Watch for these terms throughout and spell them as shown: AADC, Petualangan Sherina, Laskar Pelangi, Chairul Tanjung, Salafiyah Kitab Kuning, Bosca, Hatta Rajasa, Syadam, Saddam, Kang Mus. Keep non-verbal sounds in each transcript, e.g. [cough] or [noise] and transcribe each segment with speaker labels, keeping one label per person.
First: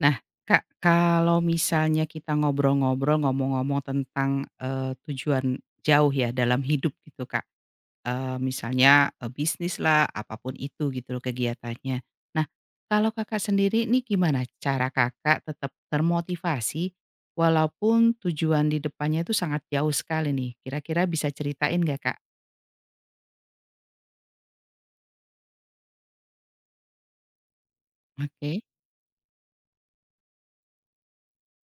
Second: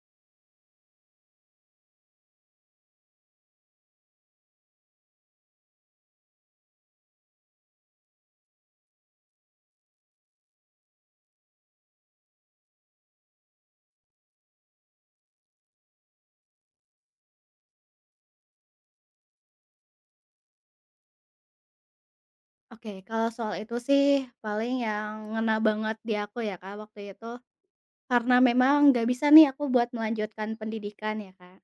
Speaker 1: Nah, Kak, kalau misalnya kita ngobrol-ngobrol, ngomong-ngomong tentang, eee, tujuan jauh ya dalam hidup gitu, Kak, misalnya, bisnis lah apapun itu gitu loh kegiatannya. Nah, kalau Kakak sendiri nih gimana cara Kakak tetap termotivasi walaupun tujuan di depannya itu sangat jauh sekali nih? Kira-kira bisa ceritain nggak, Kak?
Speaker 2: Oke, kalau soal itu sih paling yang ngena banget di aku ya Kak, waktu itu karena
Speaker 1: Oke.
Speaker 2: memang nggak bisa nih aku buat melanjutkan pendidikan ya Kak,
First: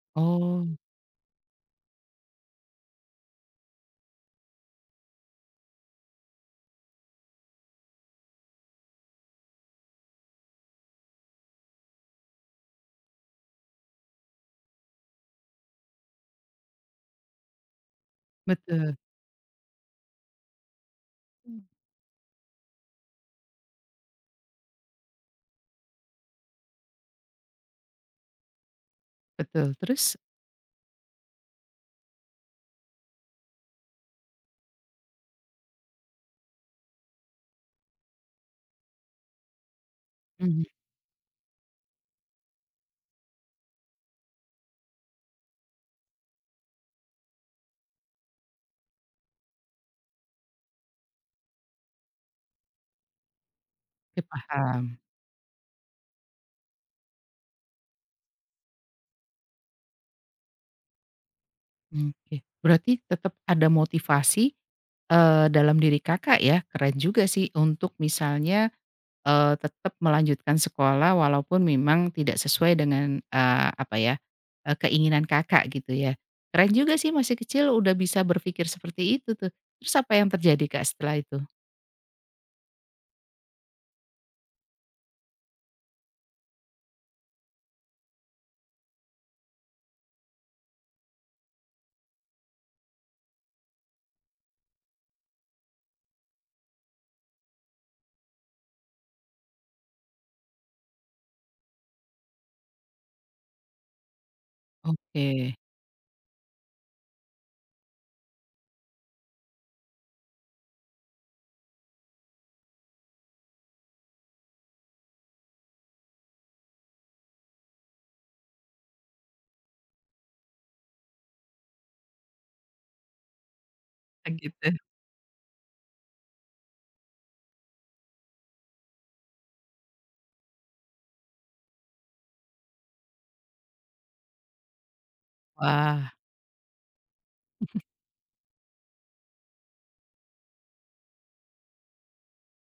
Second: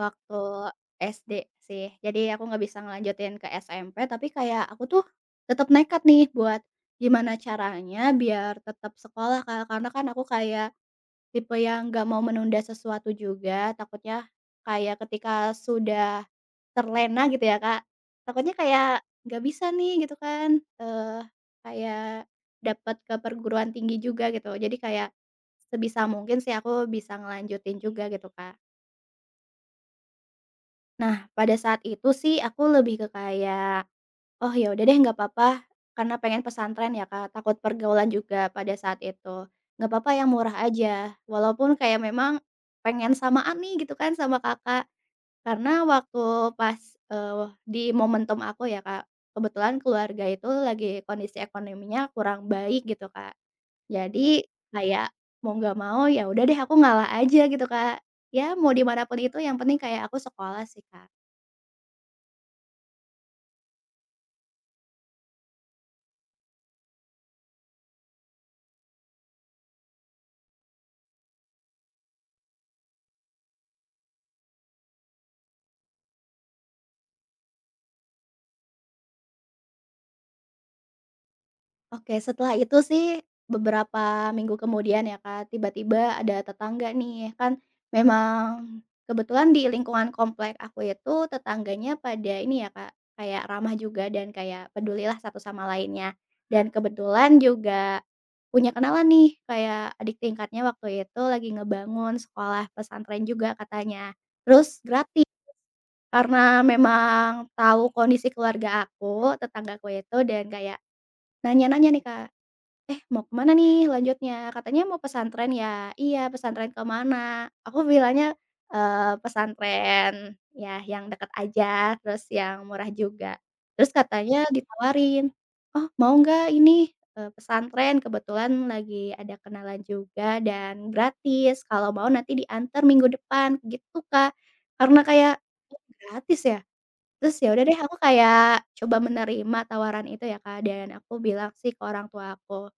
Speaker 2: waktu
Speaker 1: Oh,
Speaker 2: SD sih. Jadi aku nggak bisa ngelanjutin ke SMP, tapi kayak aku tuh tetap nekat nih buat gimana caranya biar tetap sekolah Kak, karena kan aku kayak tipe yang nggak mau menunda sesuatu juga, takutnya kayak ketika sudah terlena gitu ya, Kak, takutnya kayak
Speaker 1: betul.
Speaker 2: nggak bisa nih gitu kan, kayak dapat ke perguruan tinggi juga gitu. Jadi kayak sebisa mungkin sih aku bisa ngelanjutin juga gitu, Kak.
Speaker 1: Betul, terus?
Speaker 2: Nah, pada saat itu sih aku lebih ke kayak oh ya udah deh nggak papa, karena pengen pesantren ya Kak, takut pergaulan juga pada saat itu. Nggak papa yang murah
Speaker 1: Mhm,
Speaker 2: aja, walaupun kayak memang pengen samaan nih gitu kan sama Kakak, karena waktu pas, di momentum aku ya Kak, kebetulan keluarga itu lagi kondisi ekonominya kurang baik gitu Kak.
Speaker 1: oke,
Speaker 2: Jadi
Speaker 1: paham.
Speaker 2: kayak mau nggak mau ya udah deh aku ngalah aja gitu Kak, ya mau di mana pun itu yang penting kayak aku sekolah sih Kak.
Speaker 1: Oke. Berarti tetap ada motivasi, dalam diri Kakak ya, keren juga sih untuk misalnya, tetap melanjutkan sekolah walaupun memang tidak sesuai dengan, apa ya, keinginan Kakak gitu ya. Keren juga sih masih kecil udah bisa berpikir seperti itu tuh. Terus apa yang terjadi Kak setelah itu?
Speaker 2: Oke, setelah itu sih beberapa minggu kemudian ya, Kak, tiba-tiba ada tetangga nih, kan memang kebetulan di lingkungan komplek aku itu tetangganya pada ini ya, Kak, kayak ramah juga dan kayak pedulilah satu sama lainnya. Dan kebetulan juga punya kenalan nih, kayak adik tingkatnya waktu itu lagi ngebangun sekolah pesantren juga katanya. Terus
Speaker 1: Oke.
Speaker 2: gratis karena memang tahu kondisi keluarga aku, tetanggaku itu dan kayak nanya-nanya nih, Kak. "Eh, mau kemana nih lanjutnya?" Katanya, "Mau pesantren ya?" "Iya, pesantren kemana aku bilangnya, pesantren ya yang deket aja, terus yang murah juga." Terus katanya
Speaker 1: Gitu.
Speaker 2: ditawarin, "Oh, mau nggak ini, pesantren kebetulan lagi ada kenalan juga dan gratis, kalau mau nanti diantar minggu depan." Gitu, Kak. Karena kayak, "Oh,
Speaker 1: Wah.
Speaker 2: gratis ya? Terus ya udah deh aku kayak coba menerima tawaran itu ya Kak, dan aku bilang sih ke orang tua aku.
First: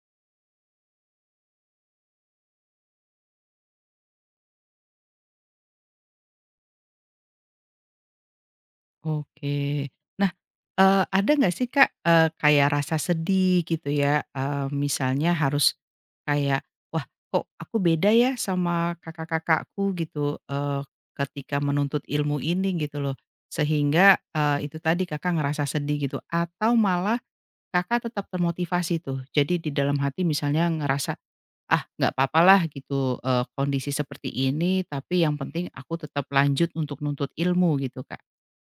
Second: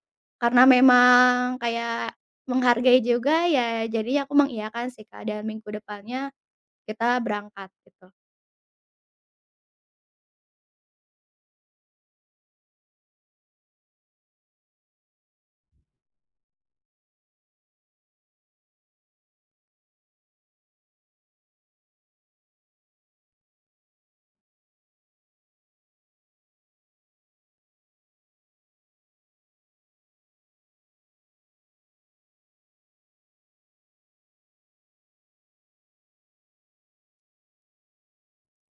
Speaker 2: Karena memang kayak menghargai juga ya. Jadi aku mengiyakan sih Kak, dan minggu depannya kita berangkat gitu.
Speaker 1: Oke. Nah, ada nggak sih, Kak, kayak rasa sedih gitu ya, misalnya harus kayak, "Wah, kok aku beda ya sama kakak-kakakku?" gitu, ketika menuntut ilmu ini gitu loh, sehingga, itu tadi Kakak ngerasa sedih gitu, atau malah Kakak tetap termotivasi tuh? Jadi di dalam hati misalnya ngerasa, "Ah, nggak papalah gitu, kondisi seperti ini, tapi yang penting aku tetap lanjut untuk nuntut ilmu," gitu,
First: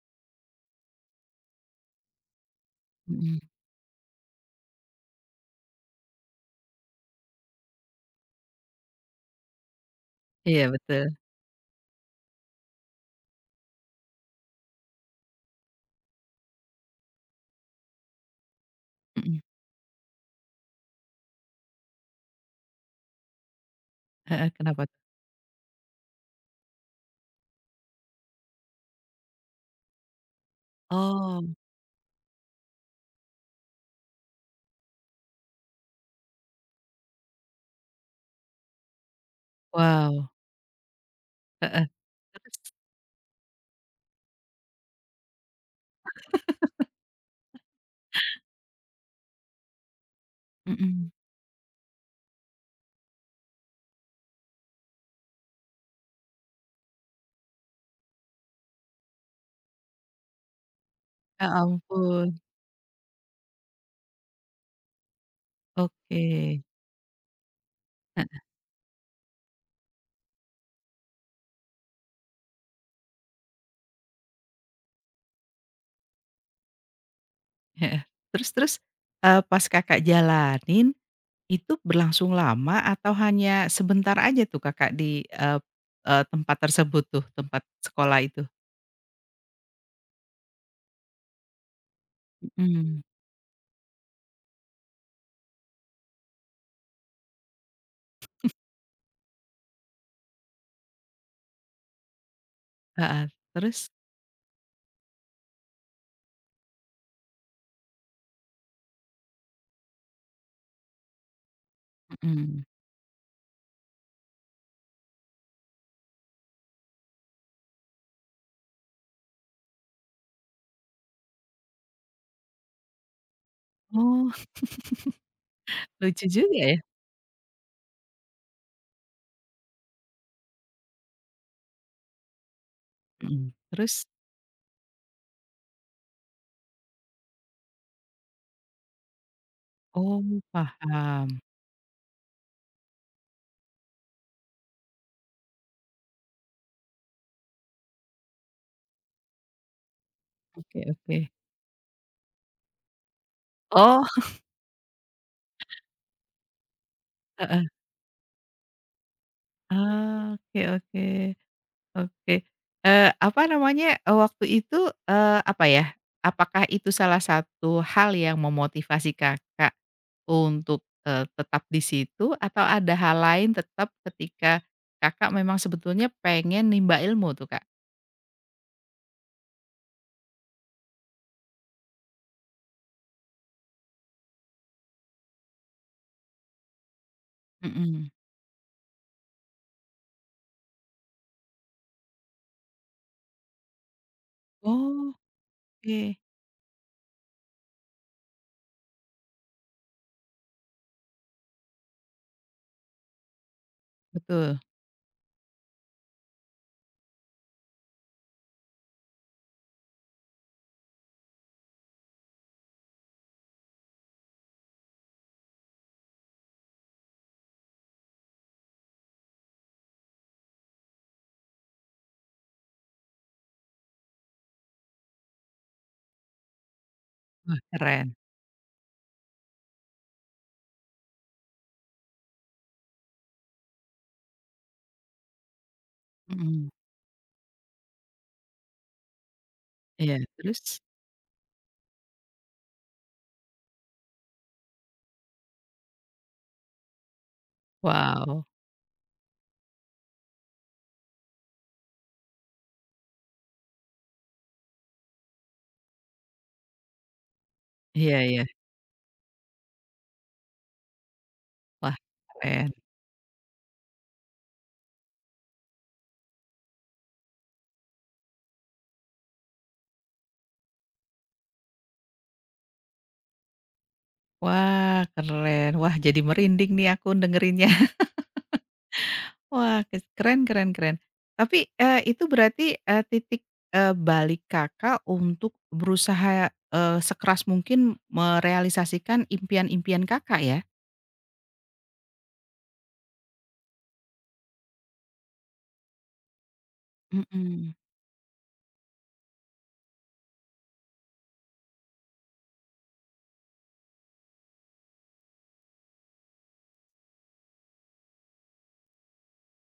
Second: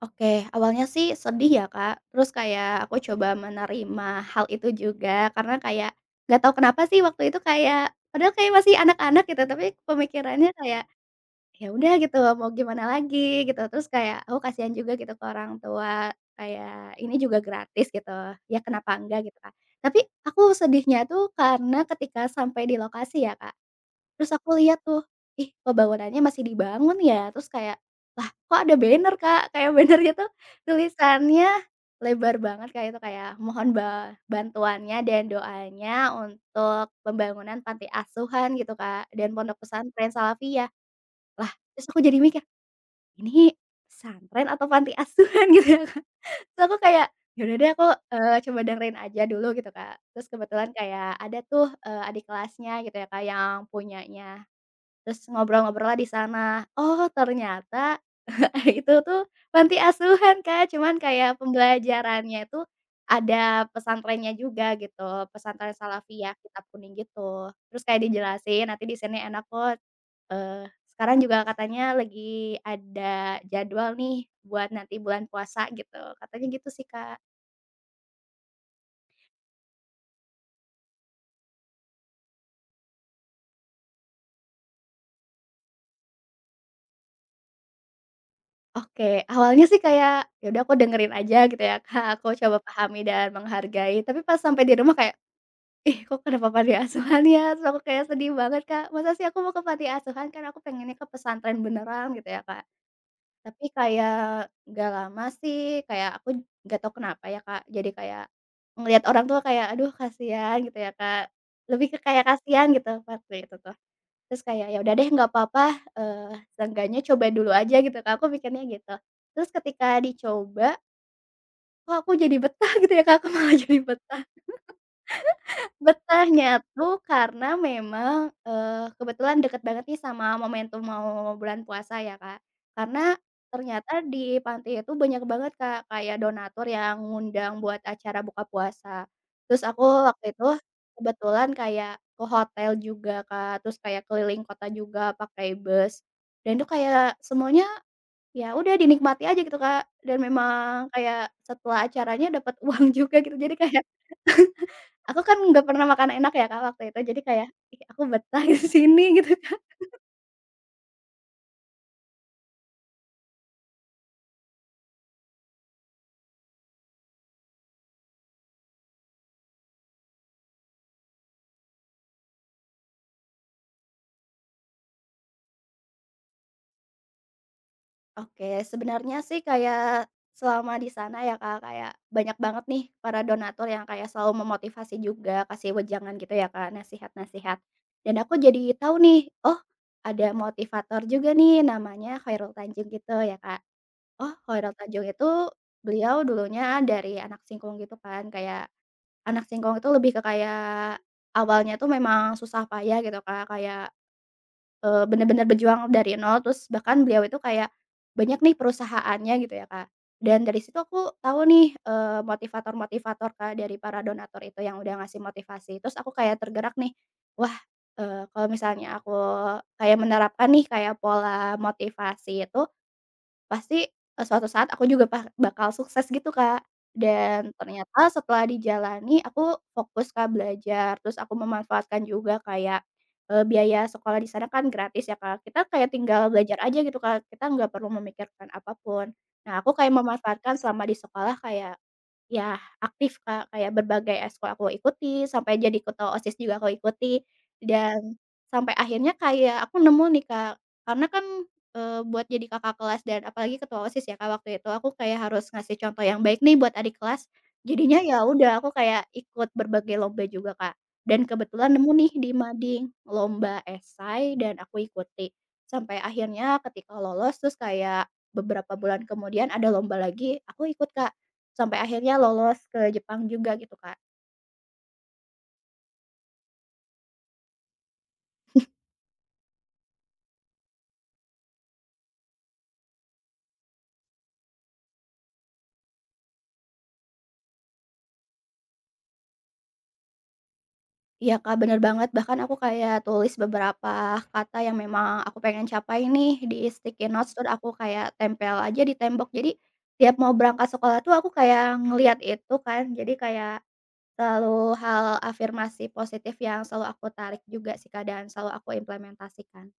Speaker 2: Oke, awalnya sih sedih ya Kak, terus kayak aku coba
Speaker 1: Kak?
Speaker 2: menerima hal itu juga karena kayak nggak tahu kenapa sih waktu itu kayak padahal kayak masih anak-anak gitu, tapi pemikirannya
Speaker 1: Iya
Speaker 2: kayak
Speaker 1: betul,
Speaker 2: ya udah gitu, mau gimana lagi gitu, terus kayak aku kasihan juga gitu ke orang tua, kayak ini juga gratis gitu, ya kenapa enggak gitu,
Speaker 1: mhm,
Speaker 2: Kak. Tapi aku sedihnya tuh karena ketika sampai di lokasi ya, Kak, terus aku
Speaker 1: heeh,
Speaker 2: lihat
Speaker 1: kenapa
Speaker 2: tuh,
Speaker 1: tuh?
Speaker 2: ih kok bangunannya masih dibangun ya, terus kayak, lah kok ada banner, Kak, kayak [laughs] bannernya tuh
Speaker 1: Oh,
Speaker 2: tulisannya lebar banget kayak itu kayak mohon ba bantuannya dan doanya untuk pembangunan panti asuhan gitu, Kak, dan pondok pesantren
Speaker 1: wow,
Speaker 2: Salafiyah. Lah,
Speaker 1: heeh,
Speaker 2: terus aku jadi mikir,
Speaker 1: terus?
Speaker 2: ini pesantren atau panti asuhan [laughs] gitu ya Kak. Terus aku kayak, ya udah deh aku, coba dengerin aja dulu gitu Kak. Terus kebetulan
Speaker 1: Mhm,
Speaker 2: kayak ada tuh, adik kelasnya gitu ya Kak yang punyanya, terus ngobrol-ngobrol lah di sana. Oh ternyata [laughs] ah, itu tuh panti asuhan, Kak, cuman kayak
Speaker 1: ya ampun,
Speaker 2: pembelajarannya itu ada pesantrennya juga gitu, pesantren
Speaker 1: oke,
Speaker 2: Salafiyah Kitab Kuning gitu. Terus kayak
Speaker 1: heeh
Speaker 2: dijelasin, "Nanti di sini enak kok, eee, sekarang juga katanya lagi ada jadwal nih buat nanti bulan puasa," gitu, katanya gitu sih, Kak.
Speaker 1: heeh, terus terus, pas Kakak jalanin, itu berlangsung lama atau hanya sebentar aja tuh Kakak di, eee eee, tempat tersebut tuh, tempat sekolah itu?
Speaker 2: Oke, awalnya sih kayak, ya udah aku dengerin aja gitu ya, Kak, aku coba pahami
Speaker 1: Mhm,
Speaker 2: dan menghargai, tapi pas sampai di rumah kayak ih, kok kenapa panti asuhan ya? Terus aku kayak sedih banget, Kak, masa sih aku mau ke panti asuhan, kan aku pengennya ke pesantren beneran gitu ya, Kak.
Speaker 1: heeh,
Speaker 2: Tapi
Speaker 1: terus?
Speaker 2: kayak nggak lama sih, kayak aku nggak tahu kenapa ya, Kak, jadi kayak ngelihat orang tua kayak, aduh kasihan gitu ya, Kak, lebih ke kayak
Speaker 1: Mhm,
Speaker 2: kasihan gitu waktu itu tuh. Terus kayak, ya udah deh nggak apa-apa, seenggaknya coba dulu aja gitu, Kak, aku mikirnya gitu. Terus ketika dicoba, kok aku jadi betah [laughs] gitu ya, Kak, aku malah [laughs] jadi betah.
Speaker 1: oh, lucu
Speaker 2: Betahnya
Speaker 1: juga ya,
Speaker 2: tuh karena memang, kebetulan deket banget nih sama momentum mau bulan puasa ya, Kak. Karena
Speaker 1: mhm,
Speaker 2: ternyata
Speaker 1: terus?
Speaker 2: di panti itu banyak banget, Kak, kayak donatur yang ngundang buat acara buka puasa. Terus aku
Speaker 1: Oh,
Speaker 2: waktu itu
Speaker 1: paham,
Speaker 2: kebetulan kayak ke hotel juga, Kak, terus kayak keliling kota juga pakai bus. Dan itu kayak semuanya ya udah dinikmati aja gitu, Kak, dan
Speaker 1: oke
Speaker 2: memang
Speaker 1: oke,
Speaker 2: kayak setelah acaranya dapat [laughs] uang juga gitu, jadi kayak
Speaker 1: oh,
Speaker 2: aku kan nggak pernah makan enak ya, Kak, waktu itu, jadi kayak,
Speaker 1: heeh,
Speaker 2: "Ih, aku betah di [laughs] sini," gitu.
Speaker 1: Ah, oke oke. Oke, apa namanya, waktu itu, apa ya, apakah itu salah satu hal yang memotivasi Kakak untuk, tetap di situ atau ada hal lain tetap ketika Kakak memang sebetulnya pengen nimba ilmu tuh, Kak?
Speaker 2: Oke, sebenarnya sih kayak selama di sana ya, Kak, kayak banyak banget nih para donatur yang kayak selalu memotivasi juga, kasih wejangan gitu ya, Kak, nasihat-nasihat.
Speaker 1: Mhm.
Speaker 2: Dan aku jadi tahu nih, oh, ada motivator juga nih namanya Chairul Tanjung gitu ya, Kak. Oh, Chairul Tanjung
Speaker 1: Oke,
Speaker 2: itu beliau dulunya dari anak singkong gitu kan, kayak anak singkong itu lebih ke kayak awalnya tuh memang susah payah gitu, Kak, kayak
Speaker 1: betul.
Speaker 2: Bener-bener berjuang dari nol, terus bahkan beliau itu kayak banyak nih perusahaannya gitu ya, Kak. Dan dari situ aku tahu nih, motivator-motivator, Kak, dari para donatur itu yang udah ngasih motivasi. Terus aku kayak tergerak nih, wah, kalau misalnya aku kayak menerapkan nih kayak pola motivasi itu, pasti, suatu saat aku juga pa bakal sukses gitu, Kak. Dan
Speaker 1: Wah,
Speaker 2: ternyata
Speaker 1: keren.
Speaker 2: setelah dijalani aku fokus, Kak, belajar, terus aku memanfaatkan juga kayak, biaya sekolah di sana kan gratis ya, Kak. Kita kayak tinggal belajar
Speaker 1: Mhm.
Speaker 2: aja gitu, Kak, kita nggak perlu memikirkan apapun. Nah, aku kayak
Speaker 1: Iya,
Speaker 2: memanfaatkan
Speaker 1: terus?
Speaker 2: selama di sekolah kayak ya aktif Kak, kayak berbagai eskul aku ikuti, sampai jadi ketua OSIS juga aku ikuti, dan
Speaker 1: Wow,
Speaker 2: sampai akhirnya kayak aku nemu nih Kak, karena kan, buat jadi kakak kelas dan apalagi ketua OSIS ya Kak waktu itu, aku kayak harus ngasih contoh yang baik nih buat adik kelas, jadinya
Speaker 1: iya
Speaker 2: ya
Speaker 1: iya.
Speaker 2: udah aku kayak ikut berbagai lomba juga Kak, dan kebetulan nemu
Speaker 1: Wah,
Speaker 2: nih di
Speaker 1: keren.
Speaker 2: Mading, lomba esai dan aku ikuti. Sampai akhirnya ketika lolos, terus kayak beberapa bulan kemudian ada lomba lagi, aku ikut Kak. Sampai akhirnya lolos ke Jepang juga gitu, Kak.
Speaker 1: Wah, keren. Wah, jadi merinding nih aku dengerinnya. Wah, keren keren keren. Tapi, itu berarti, titik, balik Kakak untuk berusaha, sekeras mungkin merealisasikan impian-impian Kakak ya?
Speaker 2: Iya, Kak, bener banget, bahkan aku kayak tulis beberapa kata yang memang aku pengen capai nih di sticky notes, terus aku
Speaker 1: Mhm.
Speaker 2: kayak tempel aja di tembok. Jadi, tiap mau berangkat sekolah tuh aku kayak ngeliat itu kan, jadi kayak selalu hal afirmasi positif yang selalu aku tarik juga sih, Kak, dan selalu aku implementasikan.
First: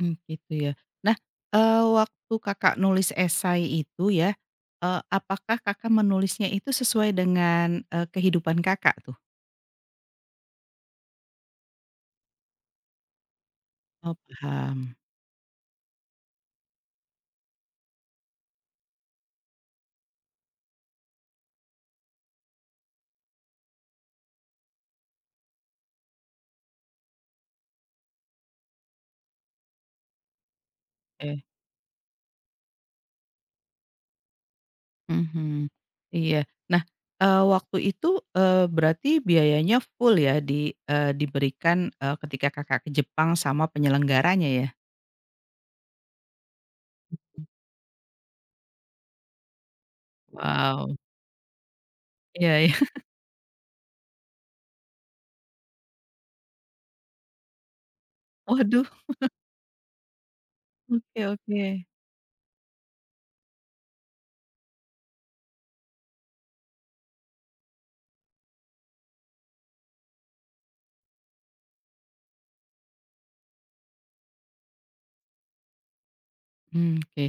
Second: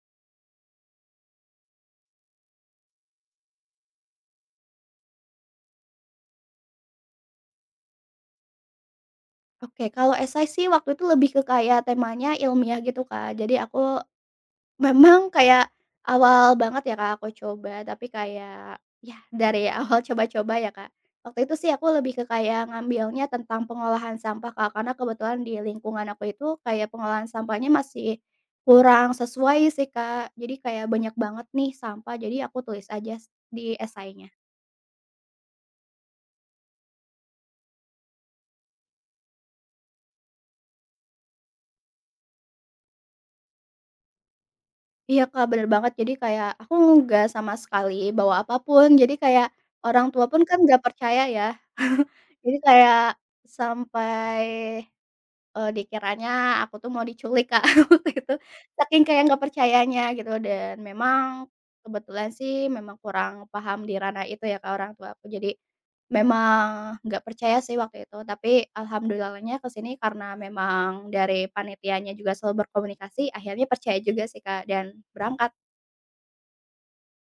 Speaker 1: Mmm, gitu ya. Nah, waktu Kakak nulis esai itu ya, apakah Kakak menulisnya itu sesuai dengan, kehidupan Kakak tuh?
Speaker 2: Oke, kalau esai sih waktu itu lebih ke kayak temanya ilmiah gitu, Kak. Jadi aku
Speaker 1: Oh, paham.
Speaker 2: memang kayak awal banget ya, Kak, aku coba, tapi kayak ya dari [laughs] awal coba-coba ya, Kak. Waktu itu sih aku lebih ke kayak ngambilnya tentang pengolahan sampah, Kak, karena kebetulan di lingkungan aku itu kayak pengolahan sampahnya masih kurang sesuai sih, Kak. Jadi kayak banyak
Speaker 1: Oke.
Speaker 2: banget nih sampah, jadi aku tulis aja s di esainya.
Speaker 1: Mhm, iya. Nah, waktu itu, berarti biayanya full ya di diberikan, ketika Kakak ke Jepang sama penyelenggaranya ya?
Speaker 2: Iya, Kak, bener banget. Jadi kayak aku nggak sama sekali bawa apapun jadi kayak orang tua pun kan nggak
Speaker 1: Wow,
Speaker 2: percaya ya. [laughs]
Speaker 1: iya
Speaker 2: Jadi
Speaker 1: iya. [laughs]
Speaker 2: kayak sampai dikiranya aku tuh mau diculik, Kak, [laughs] waktu itu.
Speaker 1: Waduh,
Speaker 2: Saking kayak nggak percayanya gitu dan
Speaker 1: oke
Speaker 2: memang
Speaker 1: oke.
Speaker 2: kebetulan sih memang kurang paham di ranah itu ya, Kak, orang tua aku. Jadi memang nggak percaya sih waktu itu, tapi alhamdulillahnya kesini karena memang dari panitianya juga selalu berkomunikasi, akhirnya percaya juga sih, Kak, dan berangkat.
Speaker 1: Mmm, oke.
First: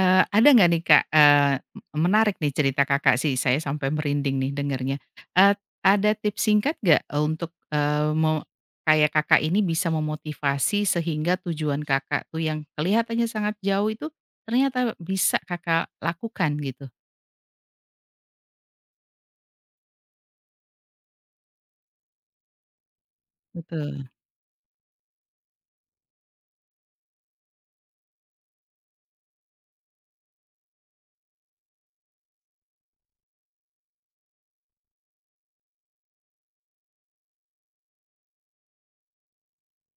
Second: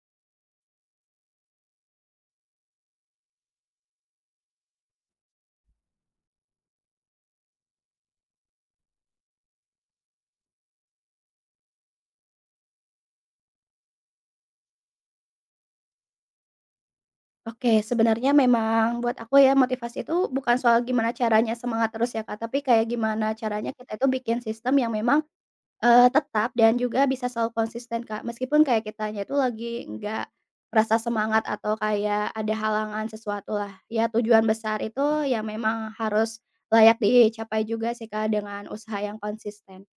Speaker 1: Ada nggak nih Kak, menarik nih cerita Kakak sih, saya sampai merinding nih dengernya. Eee, ada tips singkat nggak eh, untuk, kayak Kakak ini bisa memotivasi sehingga tujuan Kakak tuh yang kelihatannya sangat jauh itu ternyata bisa Kakak lakukan gitu?
Speaker 2: Oke, sebenarnya memang buat aku ya motivasi itu bukan soal gimana caranya semangat terus ya, Kak, tapi kayak gimana caranya kita itu
Speaker 1: Betul.
Speaker 2: bikin sistem yang memang tetap dan juga bisa selalu konsisten, Kak. Meskipun kayak kitanya itu lagi nggak merasa semangat atau kayak ada halangan sesuatu lah. Ya tujuan besar itu ya memang harus layak dicapai juga sih, Kak, dengan usaha yang konsisten.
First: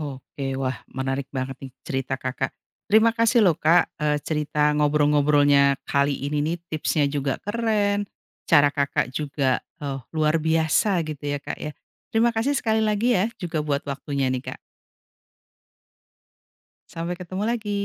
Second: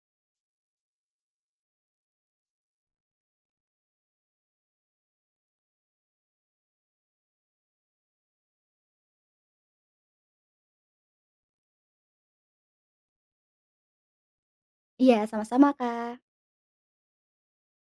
Speaker 1: Oke, wah menarik banget nih cerita Kakak. Terima kasih loh Kak, cerita ngobrol-ngobrolnya kali ini nih tipsnya juga keren, cara Kakak juga, luar biasa gitu ya Kak ya. Terima kasih sekali lagi ya juga buat waktunya nih Kak.
Speaker 2: Iya, sama-sama, Kak.
Speaker 1: Sampai ketemu lagi.